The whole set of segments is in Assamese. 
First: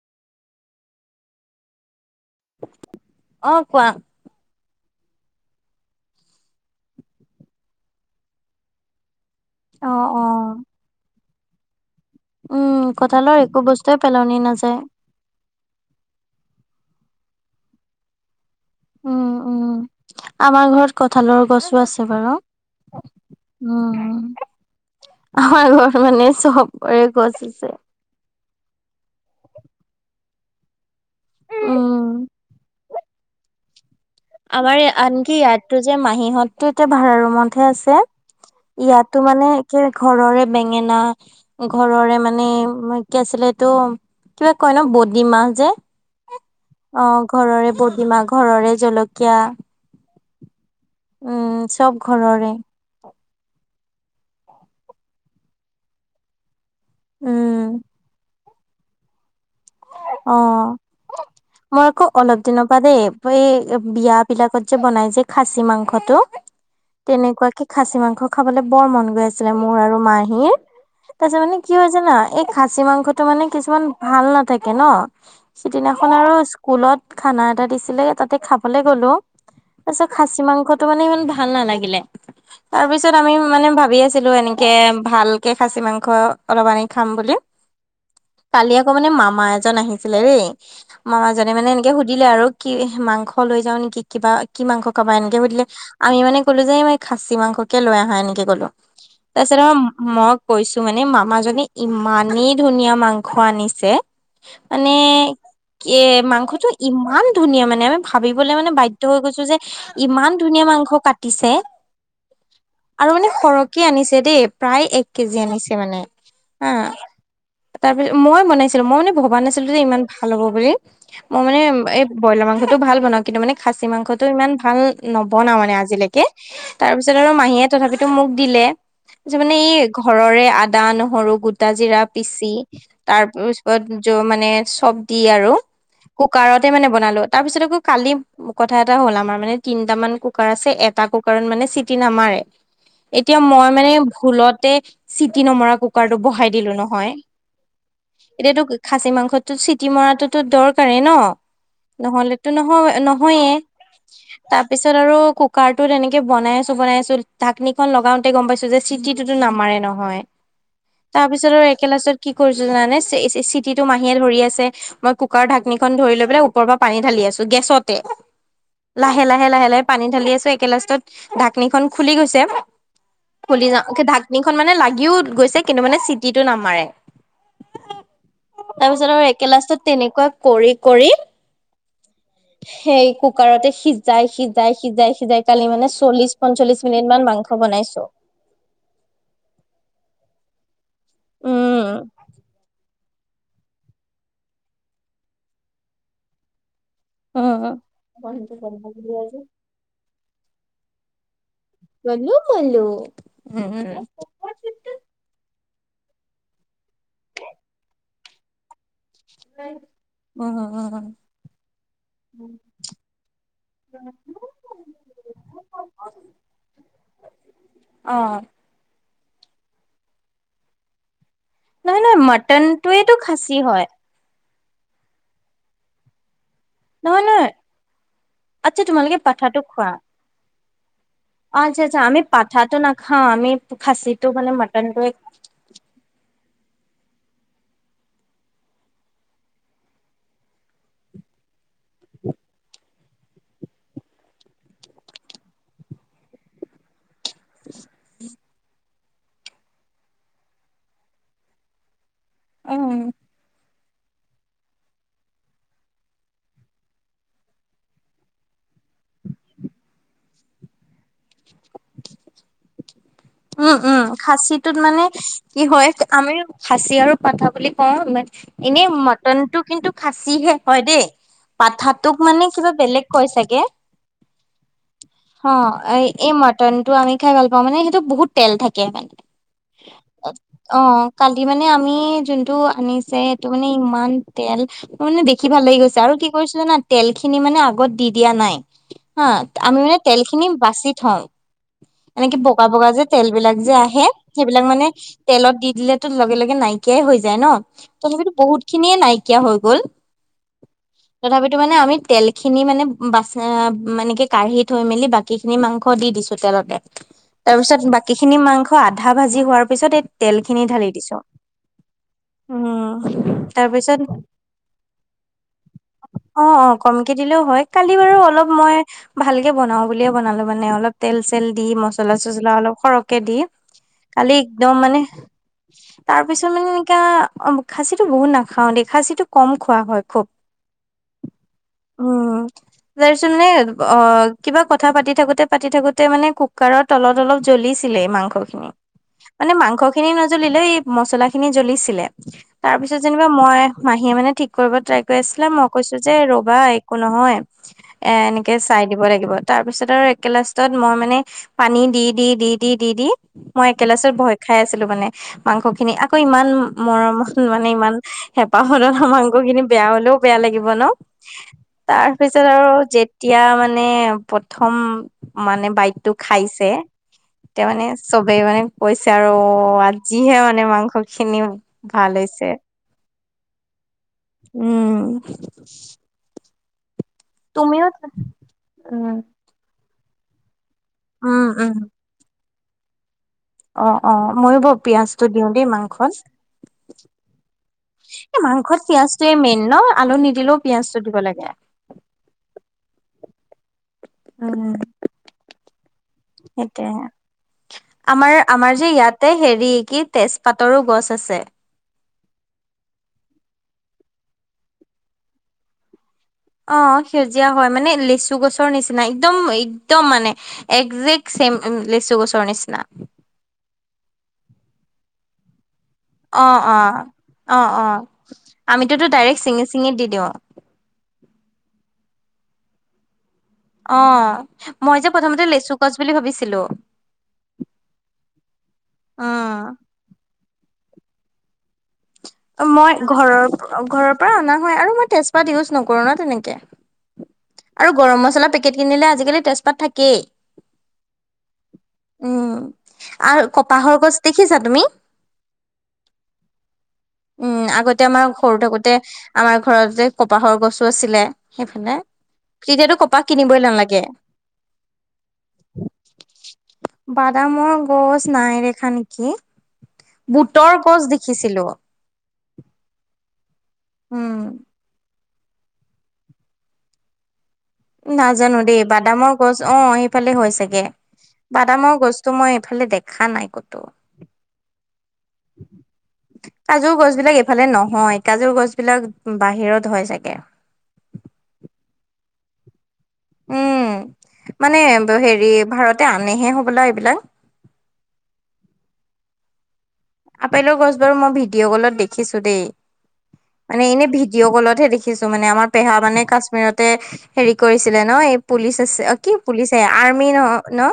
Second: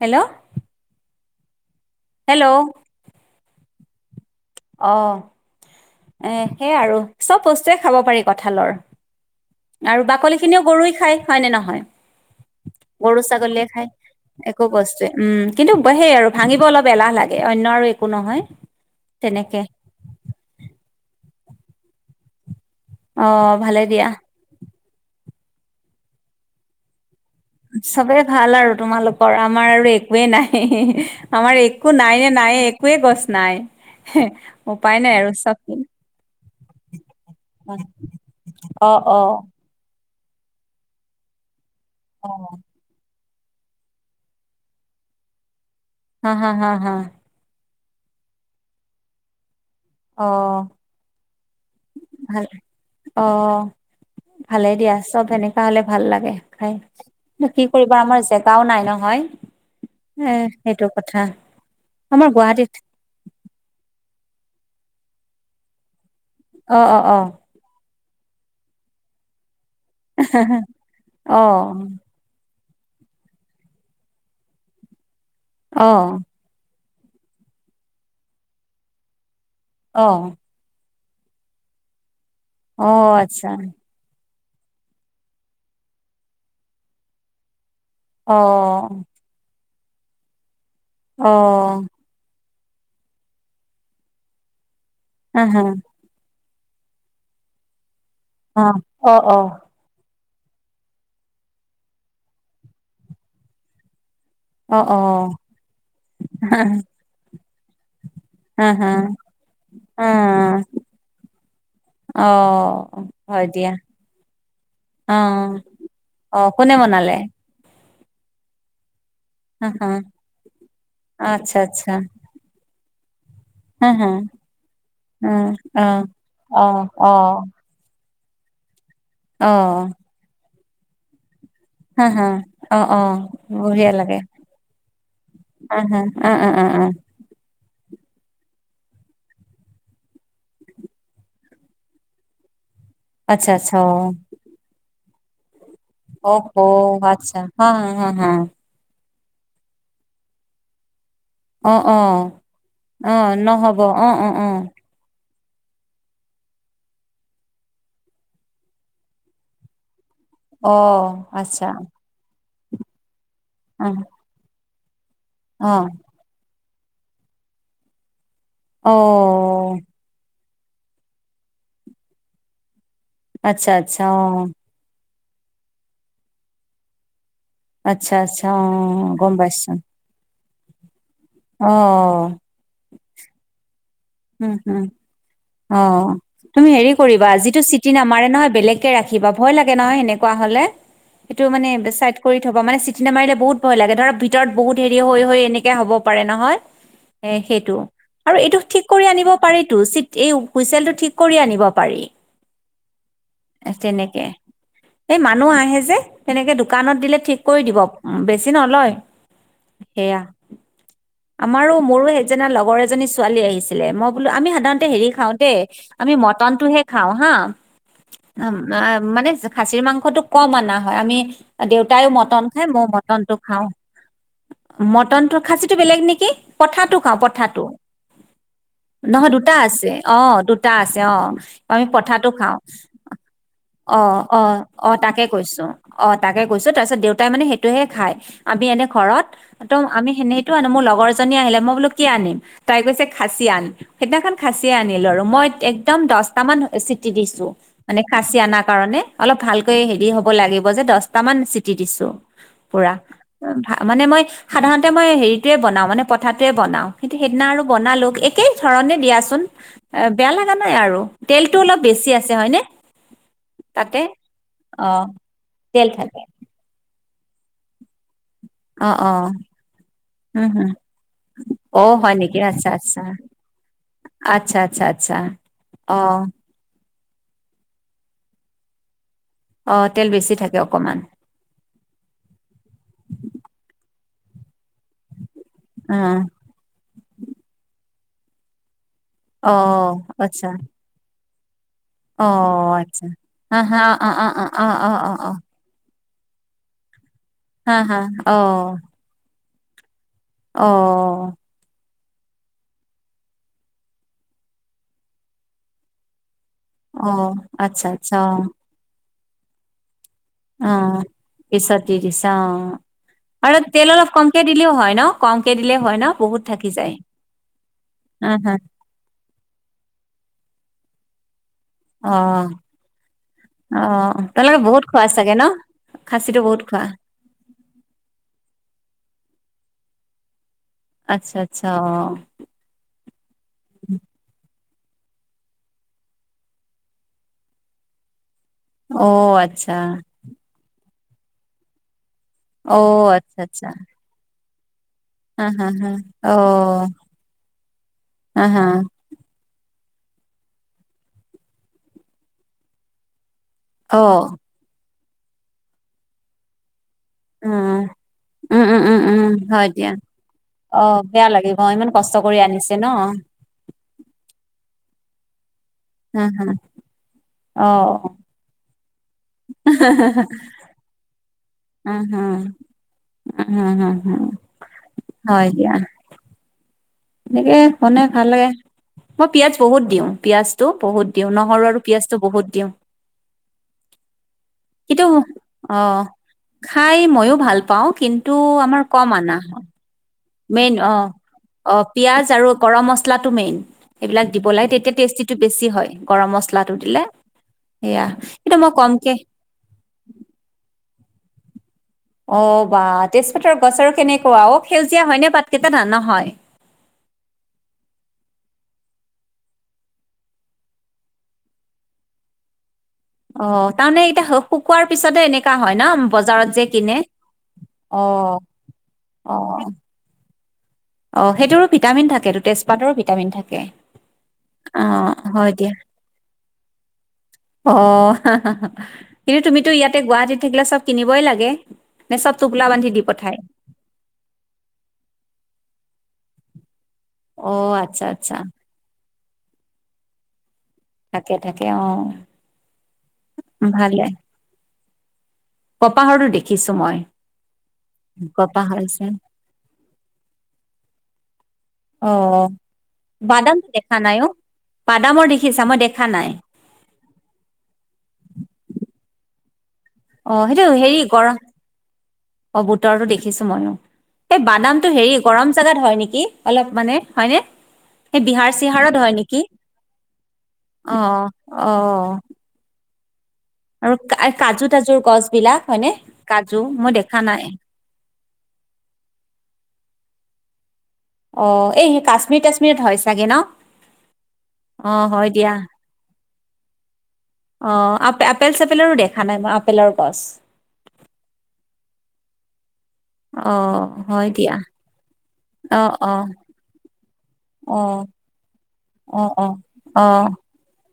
হেল্ল' হেল্ল' অ কোৱা- অ' এ সেই আৰু চব বস্তুৱে খাব পাৰি কঁঠালৰ। অ আৰু অ বাকলি খিনিও গৰুই খায়, হয় নে নহয়? উম'। গৰু কঁঠালৰ একো ছাগলীয়ে খাই, বস্তুৱে পেলনি একো নাযায় বস্তুয়ে, উম', কিন্তু সেই আৰু, ভাঙিব অলপ এলাহ লাগে। এ', অন্য আৰু একো নহয়। উম', তেনেকে উম', আমাৰ ঘৰত কঠালৰ গছো আছে বাৰু। অ', ভালে দিয়া। হয় আৰু মানে চবৰে গছ আছে চবে ভাল আৰু তোমালোকৰ, আমাৰ আৰু একোৱে নাই। আমাৰ একো নাই নে নাইয়ে, একোৱে গছ নাই। আমাৰে উপায় নাই আৰু আনকি চব ইয়াতটো যে মাহীহঁতটো এতিয়া ভাড়া ৰুমতহে আছে। অ' ইয়াতো অ' মানে কি ঘৰৰে বেঙেনা, ঘৰৰে মানে অ' কি আছিল এইটো, কিবা কয় ন বদিমাহ যে, হা হা হা হা অ', ঘৰৰে বদ্‌ মা ঘৰৰে জলকীয়া। অ'। উম'। চব ভাল, ঘৰৰে অ', ভালেই দিয়া, চব সেনেকুৱা হ'লে ভাল লাগে খাই। কি উম কৰিবা আমাৰ জেগাও নাই নহয়। এ অ', সেইটো কথা মই আকৌ আমাৰ অলপ দিনৰ গুৱাহাটীত পৰা দেই, এই বিয়াত বিলাকত যে বনাই যে খাচী মাংসটো, অ অ তেনেকুৱাকে খাচী মাংস- খাবলৈ বৰ মন গৈ আছিলে মোৰ আৰু মাহীৰ, অ অ তাপিছত মানে কি হয় জানা খাচী মাংসটো মানে কিছুমান ভাল নাথাকে ন, অ সিদিনাখন আৰু স্কুলত খানা এটা দিছিলে, তাতে খাবলে গ'লো। অ তাছত খাচী মাংসত তো মানে ইমান ভাল নালাগিলে, তাৰ অ পিছত আমি আচ্ছা মানে ভাবি আছিলোঁ এনে কে ভালকে খাচী মাংস অলপ আনি খাম বুলি। অ কালি আকৌ মানে মামা এজন আহিছিলে দেই। অ মামাজনে মানে এনেকে সুধিলে আৰু কি মাংস লৈ যাওঁ নেকি? কিবা, কি মাংস কাবা? এনেকে হা হা সুধিলে, আমি মানে ক'লো যে-ম এই খাচী মাংসকে লৈ আহা এনেকে অ ক'লো। অ অ তাৰপিছত আৰু মই কৈছোঁ মানে মামাজনে ইমানেই ধুনীয়া মাংস আনিছে! অ মানে, অ এ', মাংসটো ইমান ধুনীয়া মানে আমি ভাবিবলে হা মানে হা বাধ্য হৈ গৈছো যে, অ ইমান ধুনীয়া মাংস কাটিছে। অ আৰু মানে হয় দিয়া সৰহকে আনিছে দেই, প্ৰায় এক অ কেজি আনিছে মানে। অ', কোনে বনালে? তাৰ পিছত মই বনাইছিলোঁ, মই মানে ভবা হা নাছিলোঁ যে হা ইমান ভাল হ'ব বুলি। মই আচ্ছা মানে আচ্ছা এই ব্ৰইলাৰ মাংস টো ভাল বনা কিন্তু মানে খাচী হা হা মাংসটো ইমান ভাল নবনাও মানে অ আজিলেকে। অ অ তাৰপিছত আৰু অ মাহীয়ে তথাপিত মোক দিলে যে মানে এই অ ঘৰৰে আদা নহৰু গোট টা জিৰা হা হা পিচি অ অ বঢ়িয়া লাগে তাৰ-পিছত মানে চব দি আৰু, হা হা অ অ অ কুকাৰতে অ মানে বনালোঁ। তাৰ পিছত আকৌ কালি-কথা এটা হ'ল আমাৰ মানে তিনটা মান কুকাৰ আছে, এটা কুকাৰত মানে চিটি নামাৰে! এতিয়া আচ্ছা মই আচ্ছা অ মানে ভুলতে চিটি নমৰা কুক্‌ কুকাৰটো বহাই দিলোঁ অহ নহয়, আচ্ছা হা হা হা হা এতিয়াতো খাচী মাংসতটো চিটি মৰাটোতো দৰকাৰে ন অ অ নহ'লেতো অ নহয়-নহয়ে নহ'ব অ অ অ তাৰপিছত আৰু কুক কাৰটোত এনেকে বনাই আছো -বনাই আছো, ঢাক্নিখন লগাওতে গম পাইছো যে চিটি টোতো নামাৰে নহয়। অ তাৰ পিছত আৰু আচ্ছা একে লাষ্টত কি কৰিছো জানানে চি-চিটিটো অ মাহীয়ে ধৰি আছে। মই কুকাৰৰ অ ঢাকনিখন ধৰি লৈ পেলাই উপ পৰ পৰা পানী ঢালি আছো, গেছতে। অ লাহে - লাহে - লাহে - লাহে পানী ঢালি আছো এক কে লাষ্টত ঢাক্‌নিখন খুলি গৈছে। খুলি আচ্ছা যা মানে আচ্ছা অ ঢাকনিখন মানে লাগিও গৈছে, কিন্তু মানে চিটিটো নামাৰে। আচ্ছা আচ্ছা অ তাৰপিছত আৰু গম পাইছো একেলাষ্টত তেনেকুৱা কৰি কৰি অ সেই কুকুৰটে সিজাই - উম হম সিজাই - সিজাই - সিজাই কালি অ, মানে চল্লিশ তুমি পঞ্চল্লিশ হেৰি মিনিট মান কৰিবা মাংস যিটো চিটি বনাইছো নমাৰে নহয় বেলেগকে ৰাখিবা ভয় লাগে নহয় এনেকুৱা। হ'লে উম সেইটো ষ্টাৰ্ট কৰি থবা মানে চিটি মাৰিলে বহুত ভয় লাগে ধৰক ভিতৰত বহুত হেৰি হৈ - হৈ এনেকে হ'ব পাৰে নহয়। এ উম সেইটো আৰু এইটো ঠিক কৰি আনিব পাৰিতো চি এই হুইচেল টো ঠিক কৰি আনিব। গলো মলো উম তেনেকে এই মানুহ আহে যে তেনেকে দোকানত দিলে ঠিক কৰি দিব বেছি ন লয়। উম - উম। আমাৰো মোৰো সেইজনা লগৰ এজনী ছোৱালী আহিছিলে মই বোলো আমি সাধাৰণ হেৰি খাও দেই আমি মটনটোহে খাও হা অ মানে খাচীৰ মাংসটো কম অনা হয় আমি নহয় দেউতাইও নহয় মটন খাই মই মটনটোৱেটো মটনটো খাচী খাও হয় মটন খাচীটো বেলেগ নেকি? পঠাতটো খাও নহয় নহয় পঠাটো আচ্ছা তোমালোকে নহয় দুটা পাঠাটো খোৱা আছে অ, দুটা আছে। অ, আচ্ছা আমি আচ্ছা পঠাটো খাও পাঠাটো নাখাও আমি অ খাচীটো - অ মানে - অ মটনটোৱে তাকে কৈছো। অ, তাকে কৈছো তাৰপিছত দেউতাই মানে সেইটো খাই আমি এনে ঘৰত ত, আমি সেনে সেটো মোৰ লগৰ আহিলে মই বোলো কি আনিম তাই কৈছে খাচি আনি সেইদিনাখন খাচি আনিলো আৰু মই একদম দশটা মান চিটি দিছো মানে খাচী আনা কাৰণে। অলপ ভালকৈ হেৰি হ'ব লাগিব যে দশটামান চিটি দিছো পুৰা উম মানে মই সাধাৰতে মই হেৰিতয়ে বনাও মানে পথাটোৱে বনাও কিন্তু সেইদিনা আৰু বনালো একেই ধ দিয়াচোন বেয়া লগা নাই আৰু তেলতটো অলপ বেছি আছে হয় নে। উম - উম খাচীটোত মানে কি তেল হয় থাকে আমি খাচী আৰু কথা বুলি কও ম এনেই অ', অ', মটনটো কিন্তু উম, খাচিহে হম, হয় দেই অ', হয় পাঠাতোক নেকি মানে আচ্ছা, কিবা আচ্ছা, বেলেগ কৈ চাগে। আচ্ছা, আচ্ছা, আচ্ছা, অ, অ', এই মটনটো আমি খাই ভাল পাও মানে সেইটো বহুত তেল থাকে মানে অ', তেল বেছি থাকে অ, অকমান কালি মানে আমি যোনটো আনিছে সেইটো মানে ইমান তেল মানে দেখি ভাল লাগি গৈছে আৰু অ', কি কৰিছিলে না তেল খিনি মানে আগত দি দিয়া নাই হা আমি অ', মানে তেল খিনি আচ্ছা, বাচি থও। অ, আচ্ছা। বিলাক হা, যে হা, আহে অ', অ', অ', সেইবিলাক অ', মানে অ', অ', অ', তেলত দি দিলেতো লগে - লগে নাইকিয়াই হৈ যায় ন হা, হা, তথাপিতো বহুত অ', খিনিয়ে নাইকিয়া হৈ গল অ', তথাপিতো মানে আমি তেল খিনি মানে বাচ মানে কাঢ়ি থৈ মেলি বাকি খিনি মাংস দি দিছো। চোতলতে অ', তাৰ পিছত আচ্ছা, বাকী আচ্ছা, খিনি অ', মাংস আধা ভাজি হোৱাৰ পিছত এই তেল খিনি ঢালি অ', দিছো। পিছত দি দিছে অ, উম আৰু তেল তাৰপিছত অলপ কমকে দিলেও হয় ন কমকে দিলে হয় ন বহুত অ - অ থাকি যায় কমকে দিলেও হয় কালি বাৰু হা, অলপ হা, মই ভালকে বনাও বুলিয়ে বনালো মানে অলপ তেল চেল দি মচলা অ', চচলা অলপ সৰহকে দি অ', খালি তোমালোকে একদম বহুত মানে খোৱা চাগে ন' তাৰ খাচীটো পিছত বহুত মানে এনো খোৱা অ, খাচীটো বহুত নাখাও দেই খাচীটো কম খোৱা হয় খুব। আচ্ছা, আচ্ছা, অ', উম, তাৰপিছত মানে অ, কিবা কথা কঠা পাতি থাকোতে - পাতি থাকোতে মানে কুকাৰৰ তলত অলপ জ্বলিছিলে এই মাংসটো অ', মানে আচ্ছা, মাংস খিনি নজ্বলিলেও এই মচলা খিনি জ্বলিছিলে। তাৰ পিছত অ', যেনিবা আচ্ছা, মই আচ্ছা, মাহীয়ে মানে ঠিক কৰিব ট্ৰাই হা, হা, মই হা, কৈছো যে ৰ'বা অ', একো নহয় এ হা, এনেকে হা, চাই দিব লাগিব তাৰপিছত ৰ একেলাষ্টত মই মানে পানী দি দি দি দি দি দি মই একেলাচত অ', ভয় খাই আছিলো মানে মাংস খিনি আকৌ ইমান মৰম উম, মানে ইমান হেঁপাহ উম, উম, ফদনৰ উম, উম, মাংসখিনি হয় বেয়া দিয়া। হলেও বেয়া লাগিব ন অ', বেয়া লাগিব ইমান তাৰ কষ্ট কৰি পিছত আৰু আনিছে ন, যেতিয়া মানে প্ৰথম মানে বাইদটো হা, হা, খাইছে তেতিয়া মানে অ', চবেই মানে কৈছে আৰু আজিহে মানে মাংস খিনি উম, ভাল হম, হৈছে উম, হম, হম, হম উম হয় দিয়া, এনেকে তুমিও মনোই ভাল লাগে উম মই পিয়াজ বহুত দিওঁ পিয়াজ বহুত দিওঁ উম নহৰু উম আৰু পিয়াজ টো বহুত দিওঁ অ অ ময়ো ব কিন্তু পিয়াজটো দিওঁ দেই মাংস অ', খাই মইও ভাল পাওঁ কিন্তু মাংসত আমাৰ কম পিয়াজটোৱে আনা মেইন হয় ন আলু নিদিলেও মেইন অ পিয়াজটো দিব লাগে। অ পিয়াজ আৰু গৰম মচলাটো মেইন এইবিলাক দিব লাগে উম। তেতিয়া টেষ্টিটো বেছি হয় গৰম মছলাটো সেইটোয়ে দিলে সেয়া কিন্তু মই আমাৰ যে কমকে ইয়াতে হেৰি কি তেজপাতৰো গছ আছে অ বাাহ তেজপাতৰ গছ আৰু কেনেকুৱা অও সেউজীয়া হয়নেে বাট কেইটা ধান নাহ হয় অ সেউজীয়া হয় মানে লেচু গছৰ নিচিনা একদম একদম মানে একজেক্ লেচু গছৰ নিচিনা অ তাৰমানে এতিয়া শুকোৱাৰ পিছতে এনেককাা হয় ন অ বজাৰত যে অ। কিনে অ অ আমিতোতো অ ডাইৰেক্ট চিঙি চিঙি দি দিওঁ অ সেইটো ভিামিন থাকেটো তেজপাতৰো ভিটামিন থাকে অ অ মই যে হয় প্ৰথমতে দিয়া লেচু গছ বুলি ভাবিছিলো অ কিন্তু উম তুমিতো ইয়াতে গুৱাহাটীত থাকিলে চব কিনিবই লাগে নে চব টোপোলা বান্ধি ৰৰ দি পঠায় পৰা অ হয় আৰু মই তেজপাত নকৰো তেনে অ আৰু আচ্ছা গৰম আচ্ছা মছলা পেকেট কিনিলে আজিকালি তেজপাত থাকেই থাকে থাকে অ উম আৰু কপাহৰ গছ দেখিছা তুমি কপাহৰো দেখিছো মই উম আগতে আমাৰ সৰু কপাহৰ থাকোতে যে আমাৰ ঘতে যে কপাহৰ গছো আছিলে সেইফালে অ তেতিয়াতো কপাহ কিনিবই বাদামটো দেখা নালাগে নাই অ বাদামৰ দেখিছা মই দেখা নাই বাদামৰ গছ নাইদেখা নেকি অ সেইটো বুটৰ হেৰি গছ কৰা দেখিছিলো অ বুতৰটো দেখি দেখিছো ময়ো উম এই বাদামতটো হেৰি গৰম জাগাত হয় নেকি অলপ মানে হয়নে সেই বিহাৰ নাজানো দেই চিহাৰত হয় বাদামৰ নেকি গছ অ সেইফালে হৈ চাগে অ অ বাদামৰ গস্তু মই এইফালে দেখো আৰু কাজু তাজুৰ গছ বিলাক হয়নে কাজু মই দেখা নাই কাজু গছ বিলাক বাহিৰত হয় চাগে অ এই কাশ্মীৰ তাশ্মীৰত হয় চাগে ন উম মানে অ হয় হেৰি দিয়া ভাৰতে আনেহে হ'বলা এইবিলাক অ আপেল চেপেলৰো দেখা নাই ম আপেলৰ গছ বাৰু মই ভিডিঅ' কলত দেখিছো দেই অ মানে এনে হয় ভিডিঅ' দিয়া কলতহে দেখিছো মানে আমাৰ অ পেহা অ মানে কাশ্মীৰতে হেৰি কৰিছিলে অ', ন এই পুলিচ আছে অ', কি অ', পুলিচ আহ অ', আৰ্মি ন ন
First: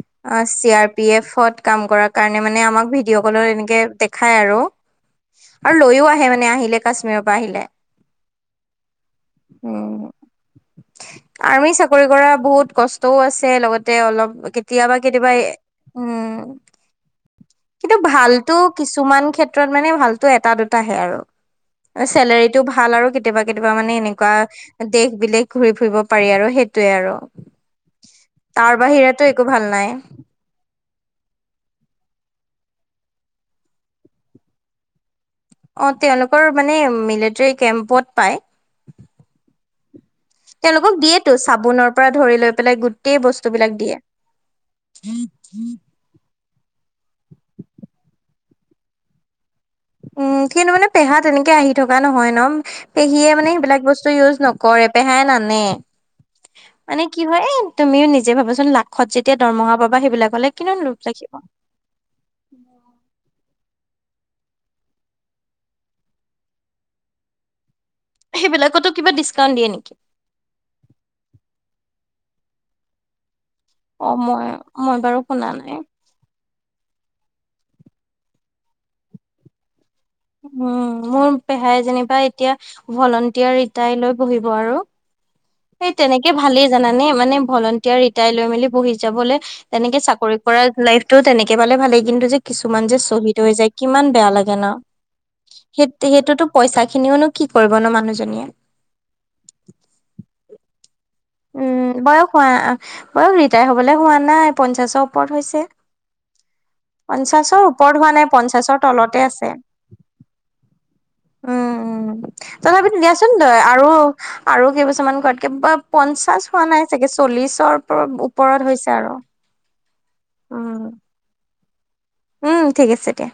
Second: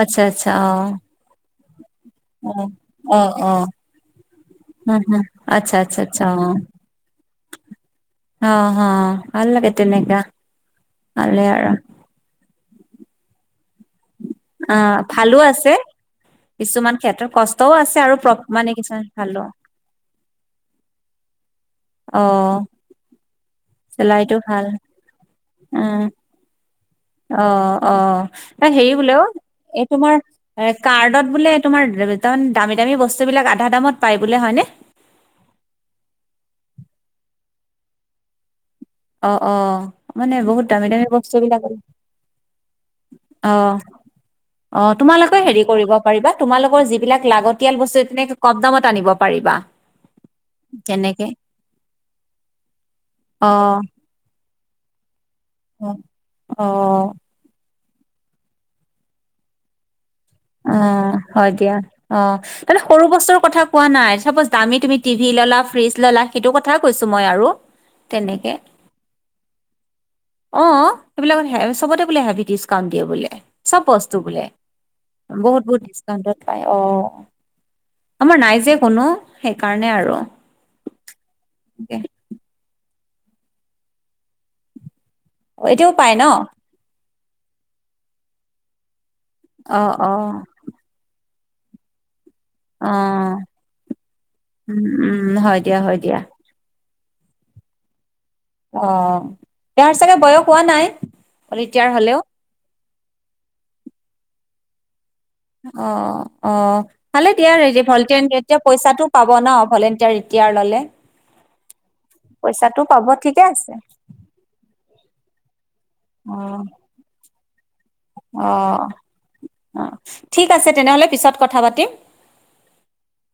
আচ্ছা আচ্ছা চি আৰ অ', পি এফ কাম কৰাৰ কাৰণে মানে অ', আমাক ভিডিঅ' অ', কলত অ', এনেকে খাই আৰু হম হম, আচ্ছা আৰু আচ্ছা লৈও আচ্ছা আহে অ', মানে আহিলে কাশ্মীৰৰ পৰা আহিলে অ হ ভাল লাগে উম তেনেকা ভালে আৰু আৰ্মি চাকৰি কৰা বহুত কষ্টও আছে লগতে অলপ কেতিয়াবা অ', কেতিয়াবা ভালো আছে উম কিছুমান ক্ষেত্ৰত কষ্টও কিন্তু আছে আৰু প্ৰ ভালতটো মানে কিছুমান ভালো ক্ষেত্ৰত মানে ভালতটো এটা দুটাহে আৰু অ', চেলৰিতটো ভাল আৰু কেতিয়াবা কেতিয়াবা মানে চেলাৰীটো ভাল এনেকুৱা দেশ বিদেশ ঘূৰি ফুৰিব উম, পাৰি আৰু সেইটোয়ে আৰু ন তাৰ হেৰি বোলে বাহিৰেতো অ একো ভাল এই নাই তোমাৰ এ কাৰ্ডত বোলে তোমাৰ তমান দামী দামী বস্তুবলাক আধা দামত পায় বোলে হয়নে অ তেওঁলোকৰ মানে মিলিটৰী কেম্পত পায় অ অ মানে বহুত দামী দামী দিয়েতো বস্তু বিলাকৰ চাবোনৰ পৰা ধৰি লৈ পেলাই গোটেই বস্তু অ বিলাক দিয়ে অ তোমালোকেও হেৰি কৰিব পাৰিবা তোমালোকৰ যিবিলাক লাগতিয়াল বস্তু এনে কম দামত আনিব পাৰিবা উম সেইু মানে পেহা তেনেকে তে এনেকে আহি থকা নহয় ন পেহীয়ে অ মানে এইবিলাক বস্তু ইউজ নকৰে পেহাই নানে অ অ মানে কি হয় তুমিও নিজে ভাবাচোন লাখত যেতিয়া দৰমহা পাবা সেইবিলাক হলে অ কিমান লোভ লাগিব হয় দিয়া অ তানে সৰু বস্তুৰ কথা নাই দ তুমি টি ভ ললা ফ্ৰিজ ললা সেইটো কথাই কৈছো মই আৰু তেনেকে সেইবিলাকতো কিবা ডিচকাউন্ট দিয়ে নেকি অ সেইবিলাকত হ চবতে বোলে হেভি ডিচকাউণ্ট দিয়ে বোলে চব অ বস্তু বোলে মই মই বাৰু শুনা বহুত নাই বহুত ডিচকাউন্টত প অ আমাৰ নাই যে কোনো সেইকাৰণে আৰু উম মোৰ পেহাই যেনিবা এতিয়া ভলণ্টিয়াৰ ৰিটায় লৈ বহিব আৰু এতিয়াও সেই পায় ন তেনেকে ভালেই জানানে ভলটাৰ ৰিটায় লৈ মেলি বহি যাবলে অ তেনেকে অ চাকৰি কৰা লাইফ টো তেনেকে পালে ভালেই কিন্তু যে কিছুমান অ যে শহীদ হৈ যায় কিমান বেয়া লাগে ন উম উম হয় দিয়া সেই হয় দিয়া সেইটোতো পইচা স খিনিওনো কি কৰিব ন মানুহজনীয়ে অ তেওঁৰ চাগে বয়স হোৱা নাই ৰিটায়াৰ উম হ'লেও বয়স হোৱা বয়স ৰিটায়াৰ হবলৈ হোৱা নাই পঞ্চাশ অ অ ভালে দিয়া পঞ্চাশৰ ওপৰত হোৱা ভলেট নাই এতিয়া পঞ্চাশৰ পইচাটো তলতে পাব ন আছে ভলেট ভে উম তথাপিো দিয়াচোন ঠিকে তই আছে আৰু আৰু কেইবছৰমান ঘৰতা প পঞ্চাশ অ', হোৱা নাই চাগে চল্লিশৰ ওপৰত অ', হৈছে আৰু অ', ঠিক আছে তেনেহ'লে পিছত কথা পাতিম উম ঠিক আছে দয়া